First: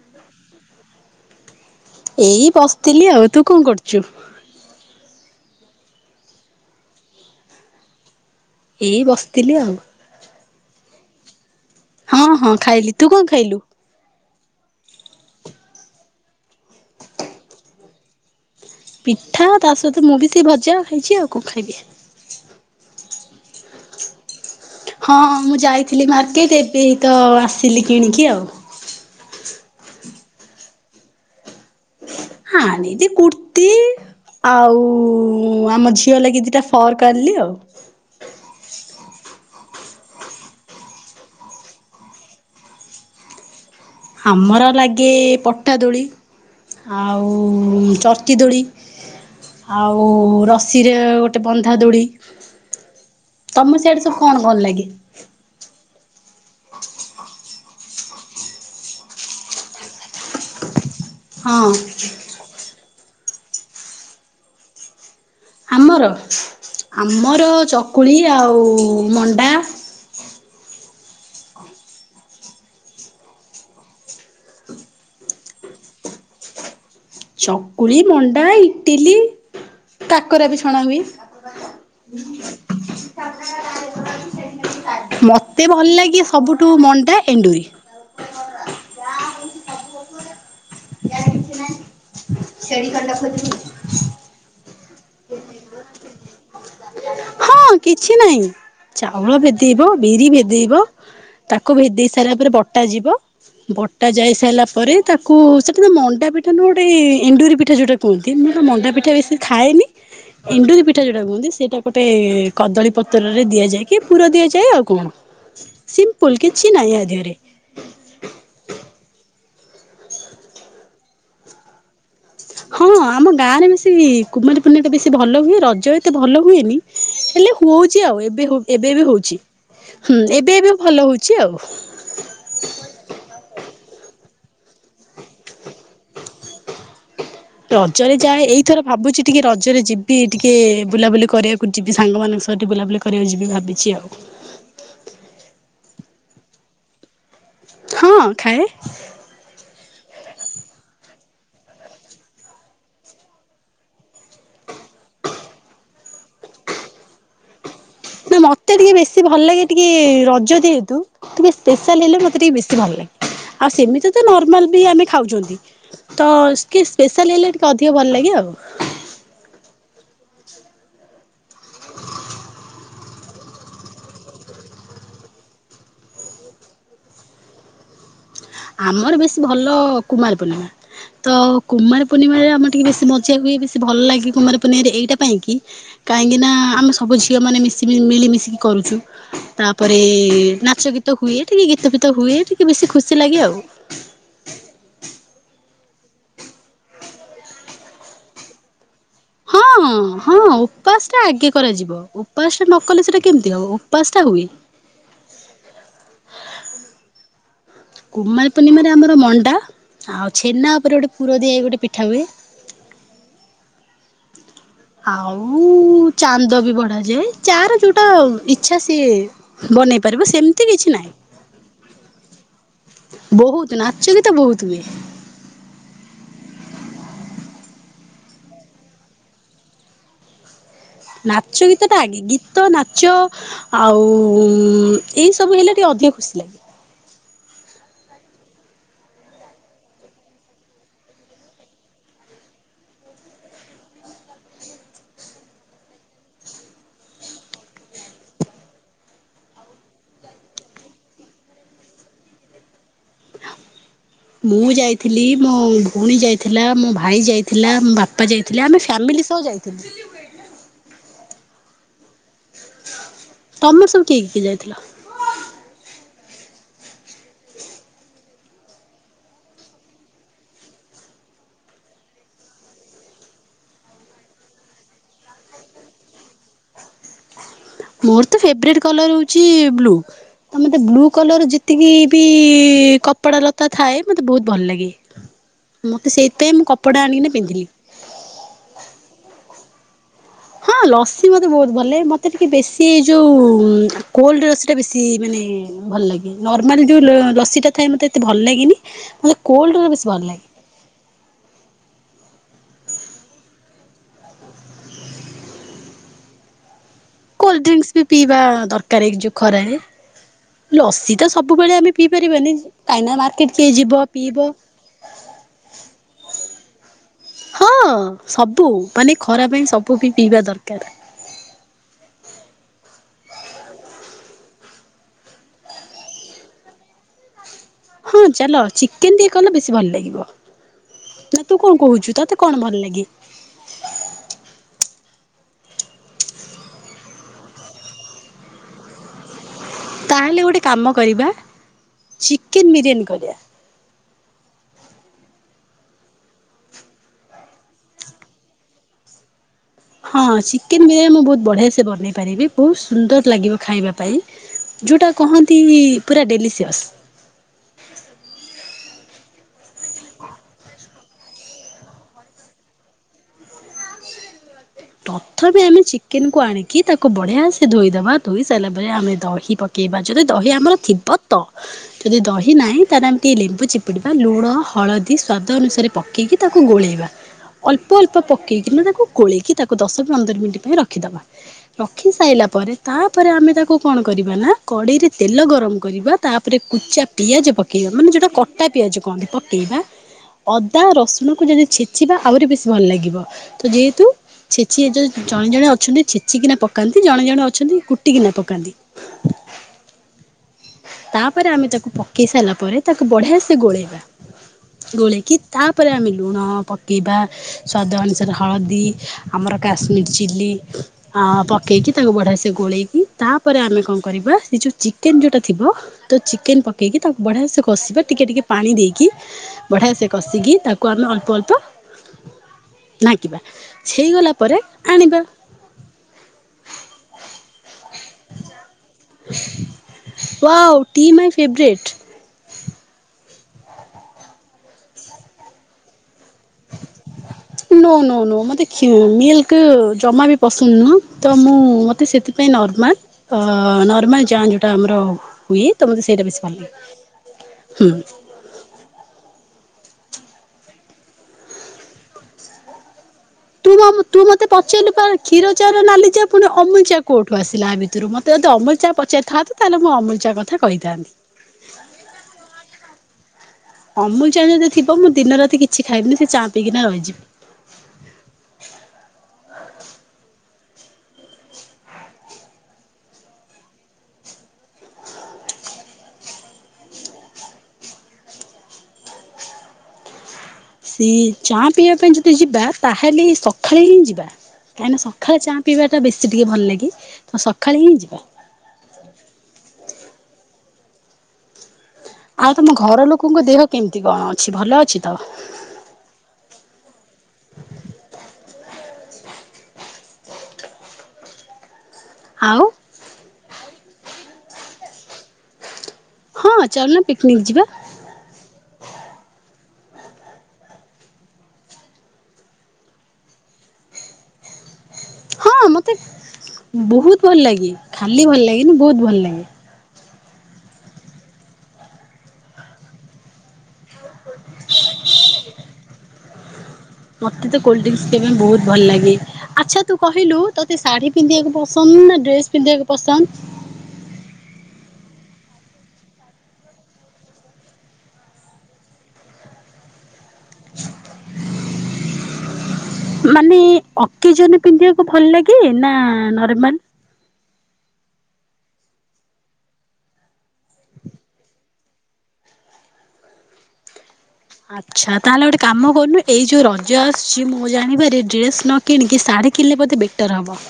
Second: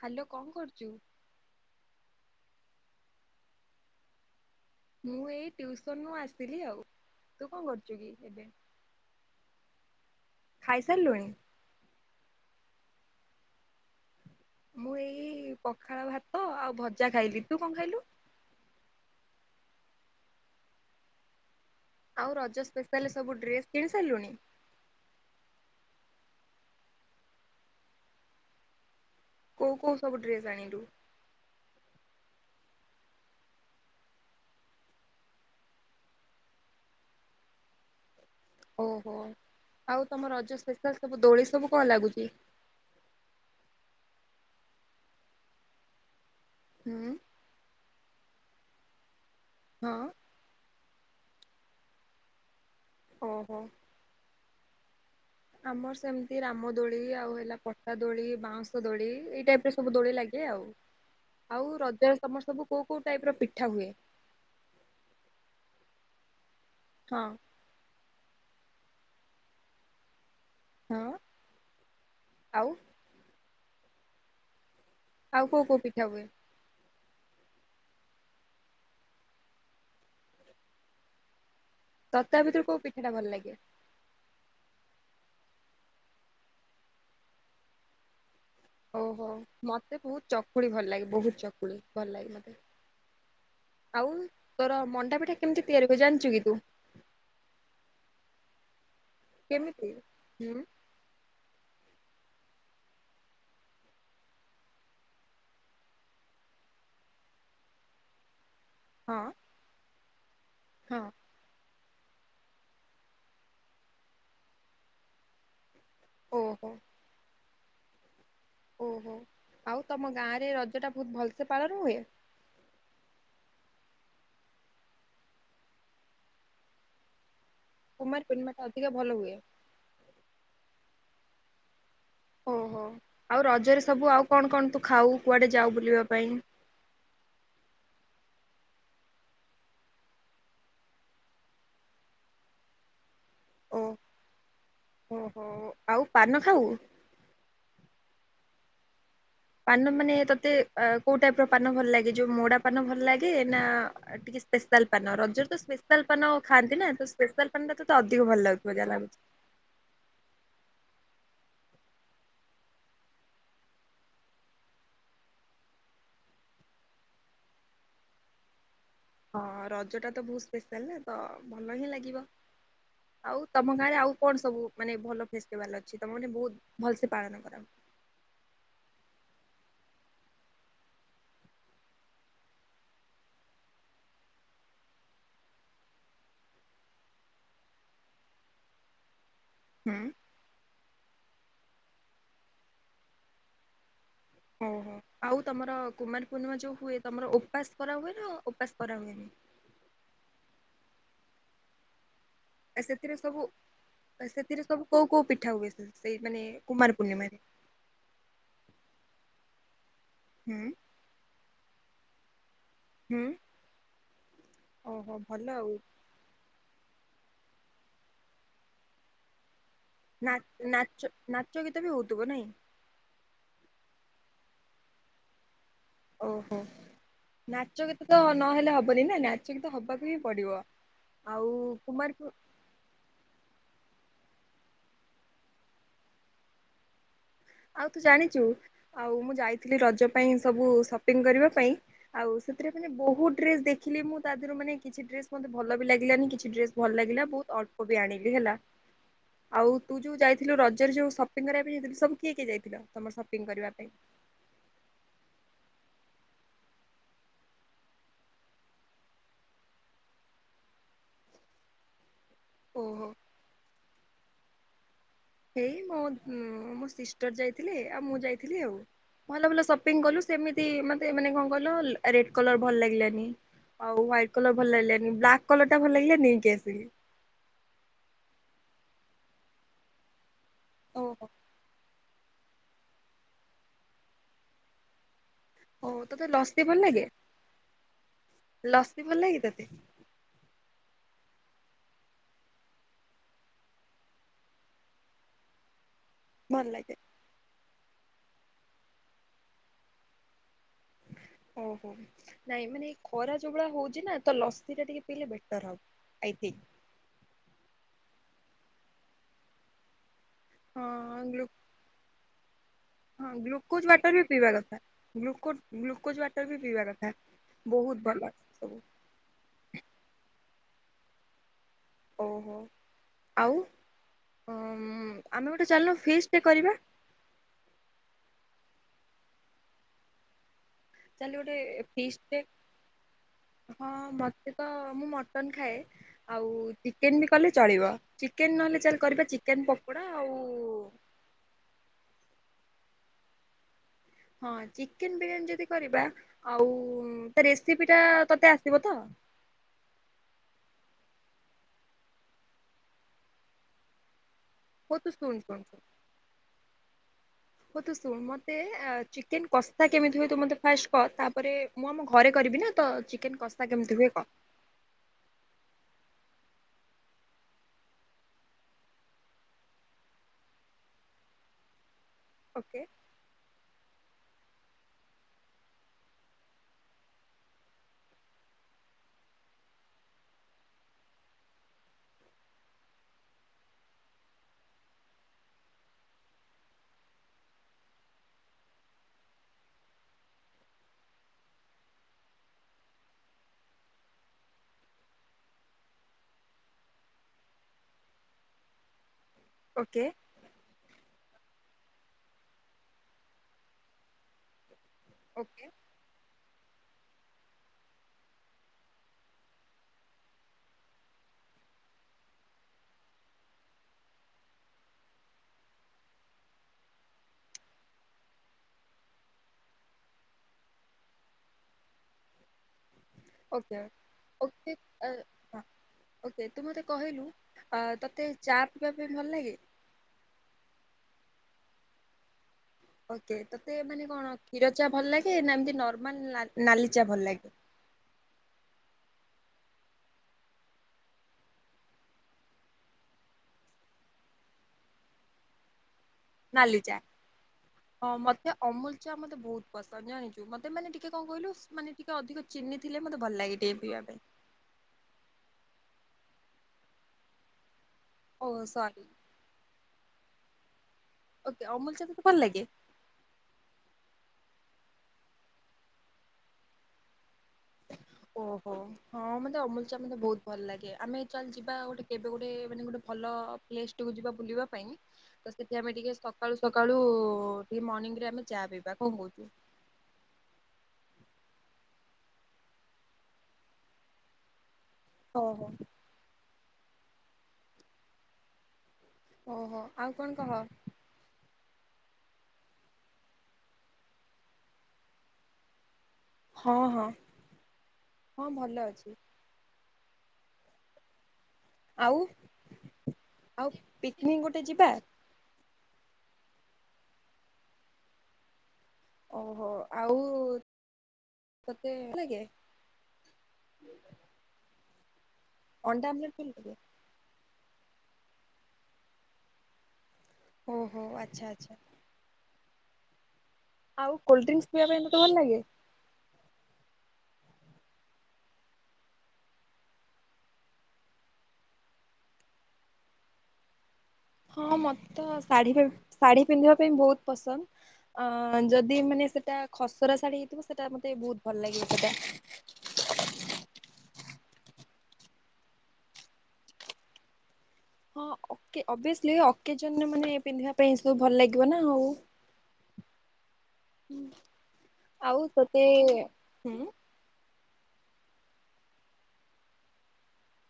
Hello କଣ କରୁଚୁ? ଏଇ ବସିଥିଲି ଆଉ ତୁ କଣ କରୁଚୁ? ମୁଁ ଏଇ ଟ୍ୟଉସନରୁୁ ଆସିଥିଲି ଆଉ ତୁ କଣ କରୁଛୁ କି ଏବେ? ଏଇ ବସିଥିଲି ଆଉ। ଖାଇସାଇଲୁଣି? ହଁ ହଁ ଖାଇଲି ତୁ କଣ ଖାଇଲୁ? ମୁଁ ଏଇ ପଖାଳ ଭାତ ଆଉ ଭଜା ଖାଇଲି ତୁ କଣ ଖାଇଲୁ? ପିଠା ତା ସହିତ ମୁଁ ବି ସେଇ ଭଜା ଖାଇଚି ଆଉ କଣ ଖାଇବି। ଆଉ ରଜ ସ୍ପେଶାଲ ସବୁ ଡ୍ରେସ୍ କିଣି ସାରିଲୁଣି? ହଁ ମୁଁ ଯାଇଥିଲି ମାର୍କେଟ ଏବେ ହେଇ ତ ଆସିଲି କିଣିକି ଆଉ। କୋଉ କୋଉ ସବୁ ଡ୍ରେସ ଆଣିଲୁ? ହାଣିଚି କୁର୍ତ୍ତି ଆଉ ଆମ ଝିଅ ଲାଗି ଦୁଇଟା ଫର୍କ କରିଲି ଆଉ। ଓହୋ ଆଉ ତମ ରଜ ସ୍ପେଶାଲ ସବୁ ଦୋଳି ସବୁ କଣ ଲାଗୁଚି? ଆମର ଲାଗେ ପଟାଦୋଳି ହୁଁ ଆଉ ଚରିକି ଦୋଳି ଆ। ହଁ ସିରେ ଗୋଟେ ବନ୍ଧା ଦୋଡି ଓହୋ। ତମକୁ ସେଆଡେ ସବୁ କଣ ଭଲ ଲାଗେ। ଆମର ସେମିତି ରାମଦୋଳି ଆଉ ହେଲା ପଟା ଦୋଳି ବାଉଁଶ ଦୋଳି ଏଇ ଟାଇପ୍ ରେ ସବୁ ଦୋଳି ଲାଗେ ଆଉ। ହଁ ଆଉ ରଜରେ ସମ ସବୁ କୋଉ କୋଉ ଟାଇପ୍ ର ପିଠା ହୁଏ। ଆମର ହଁ ଆମର ଚକୁଳି ଆଉ ମଣ୍ଡା। ହଁ ଆଉ ଆଉ କୋଉଁ କୋଉଁ ପିଠା ହୁଏ। ଚକୁଳି ମଣ୍ଡା ଇଟିଲି କାକରା ବି ଛଣା ହୁଏ ତତେ ଆ ଭିତରୁ କୋଉ ପିଠାଟା ଭଲ ଲାଗେ। ମତେ ଭଲ ଲାଗେ ସବୁଠୁ ମଣ୍ଡା ଏଣ୍ଡୁରି। ଓହୋ ମତେ ବହୁତ ଚକୁଳି ଭଲ ଲାଗେ ବହୁତ ଚକୁଳି ଭଲ ଲାଗେ ମତେ। ଆଉ ତୋର ମଣ୍ଡା ପିଠା କେମିତି ତିଆରି ହୁଏ ଜାଣିଛୁ କି ତୁ। ହଁ କିଛି ନାହିଁ ଚାଉଳ କେମିତି? ଭେଦେଇବ ବିରି ହୁଁ ଭେଦେଇବ ତାକୁ ଭେଦେଇ ସାରିଲା ପରେ ବଟାଯିବ। ବଟା ଯାଇ ସାରିଲା ପରେ ତାକୁ ସେଟା ତ ମଣ୍ଡା ପିଠା ନୁହେଁ ଗୋଟେ ଇଣ୍ଡୁରି ପିଠା ଯୋଉଟା। କୁହନ୍ତି ମୁଁ ତ ମଣ୍ଡା ପିଠା ହଁ ବେଶୀ ଖାଏନି ଏଣ୍ଡୁରି ହଁ ପିଠା ଯଉଟା କୁହନ୍ତି ସେଇଟା। ଗୋଟେ କଦଳୀ ପତ୍ରରେ ଦିଆଯାଏ କି ପୁର ଦିଆଯାଏ ଆଉ କଣ। ସିମ୍ପୁଲ ଓହୋ କିଛି ନାହିଁ ଆ ଦେହରେ ଓହୋ ଆଉ ତମ ଗାଁରେ ରଜଟା ବହୁତ ଭଲସେ ପାଳନ ହୁଏ। ହଁ ଆମ ଗାଁରେ ବେଶୀ କୁମାର ପୂର୍ଣ୍ଣିମାଟା ବେଶୀ ଭଲ ହୁଏ ରଜ ଏତେ ଭଲ ହୁଏନି ହେଲେ। ହଉଛି କୁମାର ଆଉ ଏବେ ପୂର୍ଣ୍ଣିମା ହ ଟା ଅଧିକା ଏବେ ବି ଭଲ ହୁଏ। ହଉଛି ହୁଁ ଏବେ ଏବେ ଭଲ ହଉଛି ଆଉ। ଓ ହୋ ଆଉ ରଜରେ ସବୁ ଆଉ କଣ କଣ ତୁ ଖାଉ କୁଆଡ଼େ ଯାଉ ବୁଲିବା ପାଇଁ। ରଜରେ ଯାଏ ଏଇଥର ଭାବୁଛି ଟିକେ ରଜରେ ଯିବି ଟିକେ ବୁଲାବୁଲି କରିବାକୁ ଯିବି ସାଙ୍ଗମାନଙ୍କ ସହିତ ବୁଲାବୁଲି। କରିବାକୁ ଯିବି ଓ ଭାବିଛି ଆଉ। ଓହୋ ଆଉ ପାନ ଖାଉ। ହଁ ଖାଏ। ପାନ ମାନେ ତତେ ଅ କୋଉ ଟାଇପର ପାନ ଭଲ ଲାଗେ ଯୋଉ ମୋଡା ପାନ ଭଲ ଲାଗେ ନା ଟିକେ। ସ୍ପେଶାଲ ପାନ ରଜରେ ତ ସ୍ପେଶାଲ ପାନ ଖାଆନ୍ତି ନା ତ ସ୍ପେଶାଲ୍ ପାନଟା ତତେ ଅଧିକ ନା ଭଲ ମତେ ଲାଗୁଥିବ ଟିକେ ଯାହା ଲାଗୁଛି। ବେଶୀ ଭଲ ଲାଗେ ଟିକେ ରଜ ଯେହେତୁ। ଟିକେ ସ୍ପେଶାଲ ହେଲେ ମତେ ଟିକେ ବେଶୀ ଭଲ ଲାଗେ ଆଉ ସେମିତି ତ ନର୍ମାଲ ବି ଆମେ ଖାଉଛନ୍ତି। ତ ସ୍ପେଶାଲ୍ ହେଲେ ଟିକେ ଅଧିକ ଭଲ ଲାଗେ ଆଉ ହଁ ରଜଟା ତ ବହୁତ ସ୍ପେଶାଲ ନା ତ ଭଲ ହିଁ ଲାଗିବ। ଆଉ ତମ ଗାଁରେ ଆଉ କଣ ସବୁ ମାନେ ଭଲ ଫେଷ୍ଟିଭାଲ ଅଛି ତମ ମାନେ ବହୁତ। ଭଲସେ ପାଳନ କର ହୁଏ। ଆମର ବେଶୀ ଭଲ କୁମାର ପୂର୍ଣ୍ଣିମା। ତ କୁମାର ପୂର୍ଣ୍ଣିମାରେ ଆମର ଟିକେ ବେଶୀ ମଜା ହୁଏ ବେଶୀ ଭଲ ଲାଗେ କୁମାର ପୂର୍ଣ୍ଣିମାରେ ଏଇଟା ପାଇଁ କି। କାହିଁକିନା ଆମେ ସବୁ ଝିଅମାନେ ମିଶି ମିଳିମିଶିକି କରୁଛୁ। ତାପରେ ହୁଁ ନାଚ ଗୀତ ହୁଏ ଟିକେ ଗୀତ ଫୀତ ହୁଏ ଟିକେ ବେଶୀ ଖୁସି ଲାଗେ ଆଉ। ହଉ ହୋ ଆଉ ତମର କୁମାର ପୂର୍ଣ୍ଣିମା ଯଉ ହୁଏ ତମର ଉପାସ କରା ହୁଏ ନା ଉପାସ କରା ହୁଏନି। ହଁଁ ହଁ ଉପାସଟା ଆଗେ କରାଯିବ। ଉପାସ ଟା ନ କଲେ ସେଥିରେ ସେଟା ସବୁ କେମିତି ହବ ଉପାସ ଟା ହୁଏ। ସେଥିରେ ସବୁ କୋଉ କୋଉ ପିଠା ହୁଏ ସେଇ ମାନେ କୁମାର ପୂର୍ଣ୍ଣିମାରେ। କୁମାର ପୂର୍ଣ୍ଣିମାରେ ଆମର ମଣ୍ଡା ଆଉ ହୁଁ ଛେନା ଉପରେ ଗୋଟେ ପୁର ଦିଆ ଗୋଟେ ପିଠା ହୁଏ। ହୁଁ। ଓହୋ ଆଉ ଭଲ ଉ। ଚାନ୍ଦ ବି ବଢ଼ାଯାଏ ଯାର ଯୋଉଟା ଇଚ୍ଛା ସିଏ ବନେଇ। ପାରିବ ନା ସେମିତି କିଛି ନାଚ ନାହିଁ ନାଚ ଗୀତ ବି ହଉଥିବ ନାଇଁ? ବହୁତ ନାଚ ଗୀତ ବହୁତ ହୁଏ। ଓହୋ। ନାଚ ଗୀତ ତ ନହେଲେ ହବନି ନା ନାଚ ଗୀତ ହବାକୁ ହିଁ ପଡିବ। ଆଉ ନାଚ ଗୀତଟା ଆଗେ କୁମାର ଗୀତ ନାଚ ଆଉ ଏଇସବୁ ହେଲେ ଟିକେ ଅଧିକ ଖୁସି ଲାଗେ। ଆଉ ତୁ ଜାଣିଛୁ ଆଉ ମୁଁ ଯାଇଥିଲି ରଜ ପାଇଁ ସବୁ ସପିଙ୍ଗ କରିବା ପାଇଁ ଆଉ ସେଥିରେ ମାନେ ବହୁତ ଡ୍ରେସ ଦେଖିଲି ମୁଁ ତା ଦେହରୁ ମାନେ କିଛି ଡ୍ରେସ ମତେ ଭଲ ବି ଲାଗିଲାନି କିଛି ଡ୍ରେସ ଭଲ ଲାଗିଲା ବହୁତ ଅଳ୍ପ ବି ଆଣିକି ହେଲା। ଆଉ ତୁ ଯୋଉ ଯାଇଥିଲୁ ରଜରେ ଯୋଉ ସପିଙ୍ଗ କରିବା ପାଇଁ ଯାଇଥିଲୁ ସବୁ କିଏ କିଏ ଯାଇଥିଲ ତମର ସପିଙ୍ଗ କରିବା ପାଇଁ? ମୁଁ ଯାଇଥିଲି ମୋ ଭଉଣୀ ଯାଇଥିଲା ମୋ ଭାଇ ଯାଇଥିଲା ମୋ ବାପା ଯାଇ ଥିଲା ଆମେ ଫ୍ୟାମିଲି ସହ ଯାଇଥିଲୁ। ଓହୋ ତମେ ସବୁ କିଏ କି କିଏ ଯାଇଥିଲ? ହେଇ ମୋ ମୋ ସିଷ୍ଟର ଯାଇଥିଲେ ଆଉ ମୁଁ ଯାଇଥିଲି ଆଉ ଭଲ ଭଲ ସପିଙ୍ଗ କଲୁ ସେମିତି ମୋତେ ମାନେ କଣ କଲ ରେଡ କଲର ଭଲ ଲାଗିଲାନି। ଆଉ ହ୍ୱାଇଟ କଲର ଭଲ ଲାଗିଲାନି ବ୍ଲାକ୍ କଲର ଟା ଭଲ ଲାଗିଲା ନେଇକି ଆସିଲି। ମୋର ତ ଫେବରଟ କଲର ହଉଛି ବ୍ଲୁ ତ ମତେ ବ୍ଲୁ ଓହୋ କଲର ଯେତିକି ବି କପଡ଼ା ଲତା ଥାଏ ମତେ ବହୁତ ଭଲ ଲାଗେ। ହଉ ମତେ ତୋତେ ସେଇଥିପାଇଁ ଲସି ମୁଁ କପଡ଼ା ଆଣିକି ପିନ୍ଧିଲି। ଲସ୍ମୀ ଭଲ ଲାଗେ ତତେ? ହଁ ଲସି ମତେ ବହୁତ ଭଲ ମତେ ଟିକେ ବେଶୀ ଏଇ ଯୋଉ କୋଲଡ ଲସିଟା ବେଶୀ ମାନେ ଭଲ ଲାଗେ ଭଲ ନର୍ମାଲ ଲାଗେ ଯୋଉ ଲସିଟା ଥାଏ ମତେ ଏତେ ଭଲ ଲାଗେନି ମତେ କୋଲଡ ବେଶି ଭଲ ଲାଗେ। ଓହୋ। ନାଇଁ ମାନେ ଖରା ଯୋଉ ଭଳିଆ ହଉଛି ନା ତ ଲସିଟା ଟିକେ ପିଇଲେ better I think. Cold drinks ବି ପିଇବା ଦରକାର ଏ ଯୋଉ ଖରାରେ ଲସି ହଁ ତ ଗ୍ଲୁ ସବୁବେଳେ ଆମେ ପିଇ ପାରିବନି କାହିଁକି ନା ହଁ ମାର୍କେଟ କେ ଗ୍ଲୁକୋଜ ଯିବ ୱାଟର ବି ପିଇବା ପିଇବ? କଥା। ଗ୍ଲୁକୋ ଗ୍ଲୁକୋଜ୍ ୱାଟର ବି ପିଇବା କଥା। ହଁ ବହୁତ ଭଲ ସବୁ ମାନେ ଖରା ପାଇଁ ସବୁ ବି ପିଇବା ଦରକାର। ଓହୋ ଆଉ ଆମେ ଗୋଟେ ଚାଲିଲୁ ଫିସ୍ ଟେ କରିବା। ହଁ ଚାଲ ଚିକେନ ଟିକେ କଲେ ବେଶୀ ଭଲ ଲାଗିବ। ଚାଲି ନା ଗୋଟେ ତୁ କଣ କହୁଛୁ ଫିଷ୍ଟ ଟେ ତତେ କଣ ଭଲ ଲାଗେ? ହଁ ମତେ ତ ମୁଁ ମଟନ ଖାଏ। ଆଉ ଚିକେନ ବି କଲେ ଚଳିବ ଚିକେନ ନହେଲେ ଚା କରିବା ଚିକେନ ପ ତାହେଲେ ଗୋଟେ କାମ କରିବା ଚିକେନ ବିରିୟାନୀ କରିବା। ହଁ ଚିକେନ ବିରିୟାନୀ ଯଦି କରିବା ଆଉ ରେସିପି ଟା ତୋତେ ଆସିବ ତ? ହଁ ଚିକେନ ବିରିୟାନି ମୁଁ ବହୁତ ବଢିଆ ସେ ବନେଇ ପାରିବି ବହୁତ ସୁନ୍ଦର ଲାଗିବ ଖାଇବା ପାଇଁ ହଉ ତୁ ଯୋଉଟା ଶୁଣ ଶୁଣ କହନ୍ତି ପୁରା ଡେଲିସିଅସ୍। ହ ତୁ ଶୁଣ ମତେ ଚିକେନ କସ୍ତା କେମିତି ହୁଏ ତୁ ମତେ ଫାଷ୍ଟ କ ତାପରେ ମୁଁ ଆମ ଘରେ କରିବି ନା ତ ଚିକେନ କସ୍ତା କେମିତି ହୁଏ କଣ? ପ୍ରଥମେ ଆମେ ଚିକେନକୁ ଆଣିକି ତାକୁ ବଢିଆ ସେ ଧୋଇଦବା ଧୋଇ ସାରିଲା ପରେ ଆମେ ଦହି ପେଇ ପକେଇବା ଯଦି ଦହି ଆମର ଥିବ ତ? ଯଦି ଦହି ନାଇଁ ଓକେ ତାହେଲେ ଆମେ ଟିକେ ଲେମ୍ବୁ ଚିପ ଲୁଣ ହଳଦୀ ସ୍ଵାଦ ଅନୁସାରେ ପକେଇକି ତାକୁ ଗୋଳେଇବା। ଅଳ୍ପ-ଅଳ୍ପ ପକେଇକିନା ତାକୁ ଗୋଳେଇକି ତାକୁ ଦଶ ପନ୍ଦର ମିନିଟ୍ ପାଇଁ ରଖିଦବ। ରଖି ସାରିଲା ପରେ ତାପରେ ଆମେ ତାକୁ କଣ କରିବା ନା କଡ଼େଇରେ ତେଲ ଗରମ୍ କରିବା ତାପରେ କୁଚା ପିଆଜ ପକେଇବା, ମାନେ ଯୋଉଟା କଟା ପିଆଜ କହନ୍ତି ପକେଇବା। ଅଦା ରସୁଣକୁ ଯଦି ଛେଚିବା ଆହୁରି ବେଶୀ ଭଲ୍ ଲାଗିବ, ତ ଯେହେତୁ ଛେଚି ଏ [unintelligible] ଜଣେ-ଜଣେ ଅଛନ୍ତି ଛେଚିକିନା ପକାନ୍ତି, ଜଣେ-ଜଣେ ଅଛନ୍ତି କୁଟିକିନା ପକାନ୍ତି। ଓକେ। ତାପରେ ଆମେ ତାକୁ ପକେଇ ସାରିଲା ପରେ ତାକୁ ବଢିଆ ସେ ଗୋଳେଇବା, ଗୋଳେଇ କି ଓକେ ତାପରେ ଆମେ ଲୁଣ ପକାଇବା, ସ୍ୱାଦ ଅନୁସାରେ ହଳଦୀ ଆମର କାଶ୍ମୀର ଚିଲି ଆ ପକେଇକି ତାକୁ ବଢିଆ ସେ ଗୋଳେଇକି ତାପରେ ଆମେ କଣ କରିବା ସେ ଯୋଉ ଚିକେନ୍ ଯୋଉଟା ଥିବ ତ ଚିକେନ୍ ପକେଇକି ତାକୁ ବଢିଆ ସେ କଷିବ ଟିକେ-ଟିକେ ପାଣି ଦେଇକି ବଢଆ ସେ କଷିକି ତାକୁ ଆମେ ଅଳ୍ପ-ଅଳ୍ପ ନାଙ୍କିବା, ହେଇଗଲା ପରେ ଆଣିବା। ହଁ ଓକେ, ତୁ ମତେ କହିଲୁ ଆ ତତେ ଚା ପିଇବା ପାଇଁ ଭଲ୍ ଲାଗେ? Wow, tea my favourite. Okay ତତେ ମାନେ କଣ କ୍ଷୀର ଚା ଭଲ ଲାଗେ ନା ଏମ୍ତି ନର୍ମାଲ ନାଲି ଚା ଭଲ ଲାଗେ? ନୋ-ନୋ-ନୋ ମତେ କ୍ଷୀ ମିଲ୍କ ଜମା ବି ପସନ୍ଦ ନୁହଁ, ତ ମୁଁ ମତେ ସେଥିପାଇଁ ନର୍ମାଲ୍ ଅ ନର୍ମାଲ୍ ଚା ଯୋଉଟା ଆମର ହୁଏ, ତ ମତେ ସେଇଟା ବେଶୀ ଭଲ ଲାଗେ ନାଲି ଚା ହୁଁ ହଁ ମ ସେ ଅମୁଲ୍ ଚା ମତେ ବହୁତ୍ ପସନ୍ଦ ଜାଣିଚୁ, ମତେ ମାନେ ଟିକେ କଣ କହିଲୁ ମାନେ ଟିକେ ଅଧିକ ଚିନି ଥିଲେ ମତେ ଭଲ୍ ଲାଗେ ତୁ ଟିକେ ପିଇବା ତୁ ପାଇଁ। ମୋତେ ପଚାରିଲୁ ପା କ୍ଷୀର ଚା ନା ନାଲି ଚା ପୁଣି ଅମୁଚା କୋଉଠୁ ଆସିଲା ଆ ଭିତୁରୁ ମ ତେ ଓ ଯଦି ଅମୁଲ୍ ଚା ସରି ପଚାରିଥାନ୍ତୁ, ତାହେଲେ ମୁଁ ଅମୁଲ୍ ଚା କଥା କହିଥାନ୍ତି। ଓକେ, ଅମୁଲ୍ ଚା ତତେ ଭଲ୍ ଲାଗେ? ଅମୁଲ୍ ଚା ଯଦି ଥିବ, ମୁଁ ଦିନ ରାତି କିଛି ଖାଇବିନି ସେ ଚା ପିଇକିନା ରହିଯିବି। ଓହୋ। ହଁ ମତେ ଅମୁଲ୍ ଚା ମତେ ବହୁତ୍ ଭଲ୍ ଲାଗେ, ଆମେ ଚାଲ୍ ଯିବା ଗୋଟେ କେବେ ଗୋଟେ ମାନେ ଗୋଟେ ଭଲ ପ୍ଲେସ୍ ଟେ କୁ ଯିବା ବୁଲିବା ପାଇଁ। ତ ସେଠି ଆମେ ଟିକେ ସକାଳୁ-ସକାଳୁ ଟିକେ ମର୍ଣ୍ଣିିଂରେ ଆମେ ଚା ପିଇବା, କଣ କହୁଚୁ? ସେ ଚା ପିଇବା ପାଇଁ ଯଦି ଯିବା ତାହେଲେ ସକାଳେ ହିଁ ଯିବା, କାଇଁନା ସ ଖାଳେ ଚା ଓହୋ ପିଇବାଟା ବେଶୀ ଟିକେ ଭଲ୍ ଲାଗେ, ତ ସଖାଳେ ହିଁ ଯିବା। ଓହୋ, ଆଉ କଣ କହ? ଆଉ ତମ ଘର ଲୋକଙ୍କ ଦେହ କେମ୍ତି କଣ ଅଛି, ଭଲ ଅଛି ତ? ହଁ-ହଁ-ହଁ ଭଲ ଅଛି। ଆଉ, ଆଉ ପିକ୍ନିକ୍ ଗୋଟେ ଯିବା? ହଁ ଚାଲୁନା ପିକ୍ନିକ୍ ଯିବା। ଓହୋ, ଆଉ ତତେ [unintelligible] ଲାଗେ? ହଁ ମତେ ଅଣ୍ଡା ଆମଲେଟ ଭଲ ଲାଗେ ବହୁତ୍ ଭଲ୍ ଲାଗେ, ଖାଲି ଭଲ ଲାଗେନି ବହୁତ୍ ଭଲ୍ ଲାଗେ। ଓହୋ, ଆଚ୍ଛା-ଆଚ୍ଛା। ଆଉ କୋଲଡ୍ରିଙ୍କସ୍ ପିିଇବା ପାଇଁ ମତେ ଭଲ୍ ଲାଗେ। ମତେ ତ କୋଲଡ୍ରିଙ୍କସ୍ ପାଇିବାବା ପାଇଁ ବହୁତ୍ ଭଲ୍ ଲାଗେ। ଆଚ୍ଛା ତୁ କହିଲୁ ତୋତେ ଶାଢ଼ୀ ପିନ୍ଧିବାକୁ ପସନ୍ଦ ନା ଡ୍ରେସ୍ ପିନ୍ଧିବାକୁ ପସନ୍ଦ? ହଁ ମତେ ତ ଶାଢ଼ୀ-ଶାଢ଼ୀ ପିନ୍ଧିବା ପାଇଁ ବହୁତ୍ ପସନ୍ଦ। ଆ ଯଦି ମାନେ ସେଟା ଖସରା ଶାଢୀ ହେଇଥିବ, ସେଟା ମତେ ବହୁତ୍ ଭଲ ଲାଗିବ ସେଇଟା। ମାନେ ଅକେଜନ ପିନ୍ଧିବାକୁ ଭଲ ଲାଗେ ନା ନର୍ମାଲ ହଁ ଅବ୍ୟସ୍ଲି ଅକେଜନ ମାନେ ପିନ୍ଧିବା ପାଇଁ ସବୁ ଭଲ ଲାଗିବ ନା ଆଉ ହୁଁ ଆଚ୍ଛା ତାହେଲେ ଗୋଟେ କାମ କରୁନୁ ଏଇ ଯୋଉ ହୁଁ। ରଜ ଆ ମୁଁ ଜାଣିବାର ଡ୍ରେସ ନ କିଣିକି ସାଢେ କିଣିଲେ ବୋଧେ ବେଟର ହବ।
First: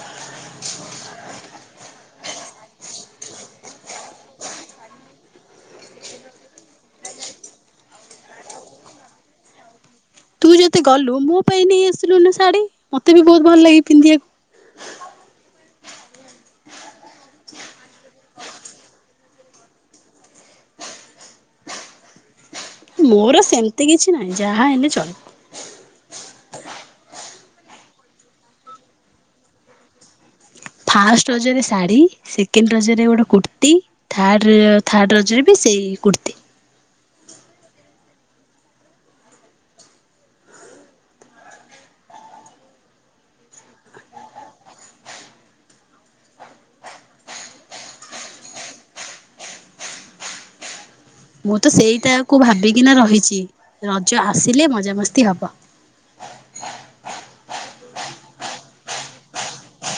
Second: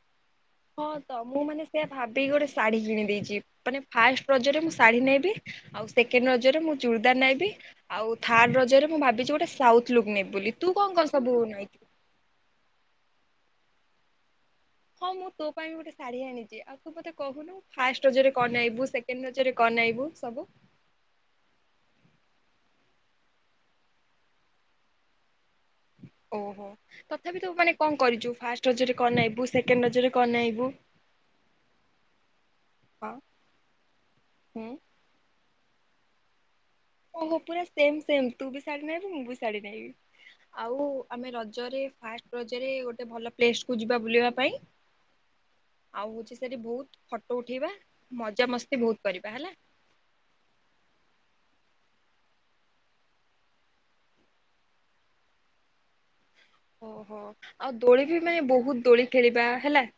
ହଁ ତ ମୁଁ ମାନେ ସେଆ ଭାବିକି ଗୋଟେ ଶାଢ଼ୀ କିଣିଦେଇଛି। ମାନେ ଫାଷ୍ଟ ରଜରେ ମୁଁ ଶାଢୀ ନେବି ଆଉ ସେକେଣ୍ଡ ରଜରେ ମୁଁ ଚୁଡ଼ିଦାର ନେବି। ଆଉ ଥାର୍ଡ ରଜରେ ମୁଁ ଭାବିଛି ଗୋଟେ ସାଉଥ ଲୁକ୍ ନେବି ବୋଲି ତୁ କଣ କଣ ସବୁ ନଇ? ଶାଢୀ ମତେ ବି ବହୁତ ଭଲ ଲାଗେ ପିନ୍ଧିବାକୁ। ହଁ ମୁଁ ତୋ ପାଇଁ ବି ଗୋଟେ ଶାଢ଼ୀ ଆଣିଛି ଆଉ ତୁ ମତେ କହୁନୁ ଫାଷ୍ଟ ରଜରେ କଣ ନାଇବୁ ସେକଣ୍ଡ ରାଜରେ କନେଇବୁ ସବୁ ମୋର ସେମିତି କିଛି ନାହିଁ ଯାହା ହେଲେ ଚଳିବ। ଓହୋ ତଥାପି ତୁ ମାନେ କଣ କରିଛୁ ଫାଷ୍ଟ ରଜରେ କଣ ନାଇବୁ ସେକେଣ୍ଡ ରଜରେ କଣ ନାଇବୁ? ଫାଷ୍ଟ ରଜରେ ଶାଢ଼ୀ ସେକେଣ୍ଡ ରଜରେ ହଁ ଗୋଟେ କୁର୍ତ୍ତ ହୁଁ ଥାର୍ଡ଼ ଥାର୍ଡ଼ ରଜରେ ବି ସେଇ କୁର୍ତ୍ତି ଓୋ ପୁରା ସେମ ସେମ ତୁ ବି ଶାଢ଼ୀ ନାଇବୁ ମୁଁ ବି ଶାଢ଼ୀ ନାଇବି। ଆଉ ଆମେ ରଜରେ ଫାଷ୍ଟ ରଜରେ ଗୋଟେ ଭଲ ପ୍ଲେସ କୁ ଯିବା ବୁଲିବା ପାଇଁ। ଆଉ ହଉଛି ସେଠୀ ବହୁତ ଫଟୋ ଉଠେଇବା ମଜା ମସ୍ତି ବହୁତ କରିବା ହେଲା। ମୁଁ ତ ସେଇଟାକୁ ଭାବିକିନା ରହିଛି ରଜ ଆସିଲେ ମଜାମସ୍ତି ହବ। ଓହୋ ଆଉ ଦୋଳି ବି ମାନେ ବହୁତ ଦୋଳି ଖେଳିବା ହେଲା।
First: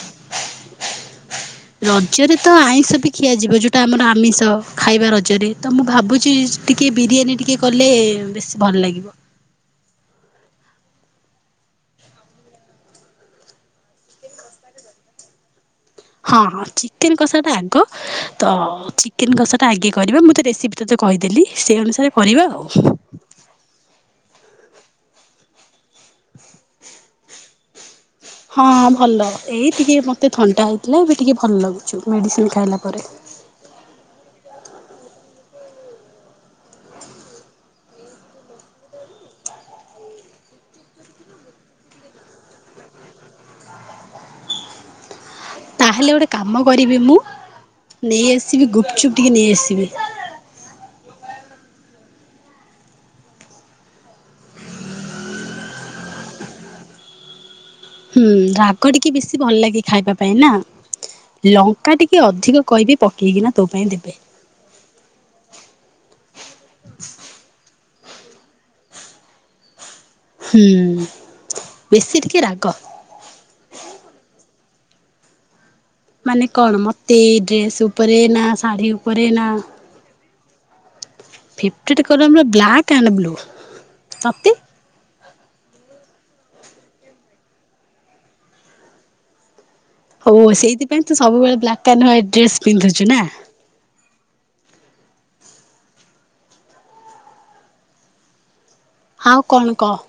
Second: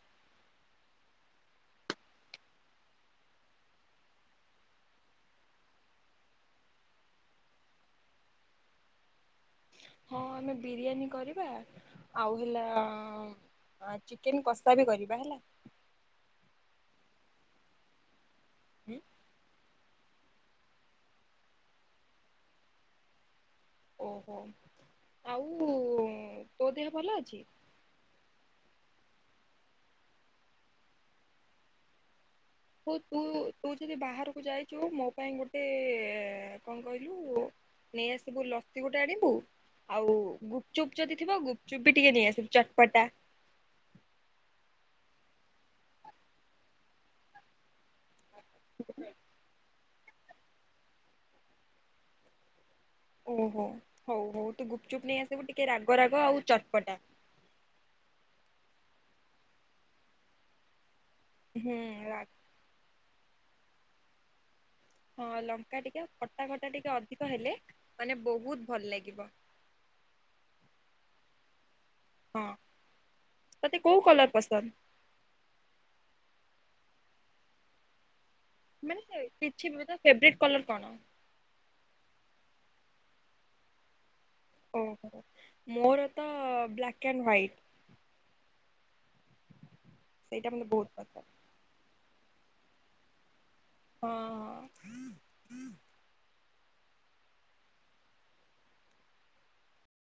ରଜରେ ତ ଆଇଁଷ ବି ଖିଆଯିବ ଯେଉଁଟା ଆମର ଆମିଷ ଖାଇବା ରଜରେ ତ ମୁଁ ଭାବୁଛି। ଟିକେ ବିରିୟାନୀ ଟିକେ କଲେ ବେଶୀ ଭଲ ଲାଗିବ। ହଁ ଆମେ ବିରିୟାନୀ କରିବା ଆଉ ହେଲା। ହଁ ଚିକେନ କଷା ବି କରିବା ହେଲା। ହଁ ଚିକେନ କଷା ଟା ଆଗ ତ ଚିକେନ କଷା ଟା ଆଗେ କରିବା ମୁଁ ତ ରେସିପି ତୋତେ କହିଦେଲି ସେଇ ଅନୁସାରେ କରିବା ଆଉ। ଓହୋ ଆଉ ତୋ ଦେହ ଭଲ ଅଛି? ହଁ ଭଲ ଏଇ ଟିକେ ମତେ ଥଣ୍ଡା ହେଇଥିଲା ଏବେ ଟିକେ ଭଲ ଲାଗୁଚ ମେଡିସିନ ଖା ହଉ ତୁ ତୁ ଯଦି ବାହାରକୁ ଯାଇଛୁ ମୋ ପାଇଁ ଗୋଟେ କଣ କହିଲୁ। ନେଇ ଆସିବୁ ଲସି ଗୋଟେ ଆଣିବୁ। ଆଉ ଗୁପଚୁପ୍ ଯଦିଥିବ ଗୁପଚୁପ୍ ବି ଟିକେ ନେଇଆସିବୁ ଚାଟ୍ ପଟା। ତା ହେଲେ ଗୋଟେ କାମ କରିବି ମୁଁ ନେଇ ଆସିବି ଗୁପଚୁପ୍ ଟିକେ ନେଇଆସିବି। ଓହୋ ହଉ ହଉ ତୁ ଗୁପଚୁପ୍ ନେଇ ଆସିବୁ ଟିକେ ରାଗ ରାଗ ଆଉ ଚଟପଟା। ହୁଁ ରାଗ ଟିକେ ବେଶୀ ଭଲ ଲାଗେ ଖାଇବା ପାଇଁ ନା ହୁଁ ଲଙ୍କା ରା ଟିକେ ଅଧିକ କହିବି ପକେଇକିନା ତୋ ପାଇଁ ଦେବେ। ହଁ ଲଙ୍କା ଟିକେ ଖଟା ଖଟା ଟିକେ ଅଧିକ ହେଲେ ମାନେ ବହୁତ ଭଲ ଲାଗିବ। ହୁଁ ବେଶୀ ଟିକେ ହଁ ରାଗ। ତତେ କୋଉ କଲର ପସନ୍ଦ? ମାନେ କଣ ମତେ ଡ୍ରେସ ଉପରେ ନା ଶାଢ଼ୀ ଉପରେ ନା ଫେବ୍ରାଇଟ କଲର କଣ? ଫେବ୍ରେଇଟି କଲର ମୋର ବ୍ଲାକ୍ ଆଣ୍ଡ ବ୍ଲୁ ତତେ? ଓ ମୋର ତ ବ୍ଲାକ୍ ଆଣ୍ଡ ହ୍ଵାଇଟ୍। ହଉ ସେଇଟା ମୋତେ ବହୁତ ସେଇଥିପାଈ ତ ପସନ୍ଦ ସବୁବେଳେ ବ୍ଲାକ୍ ଆଣ୍ଡ ହ୍ବିଟି ଡ୍ରେସ୍ ପିନ୍ଧୁଛୁ ନା। ହଁ ହଁ। ଆଉ କଣ କହ?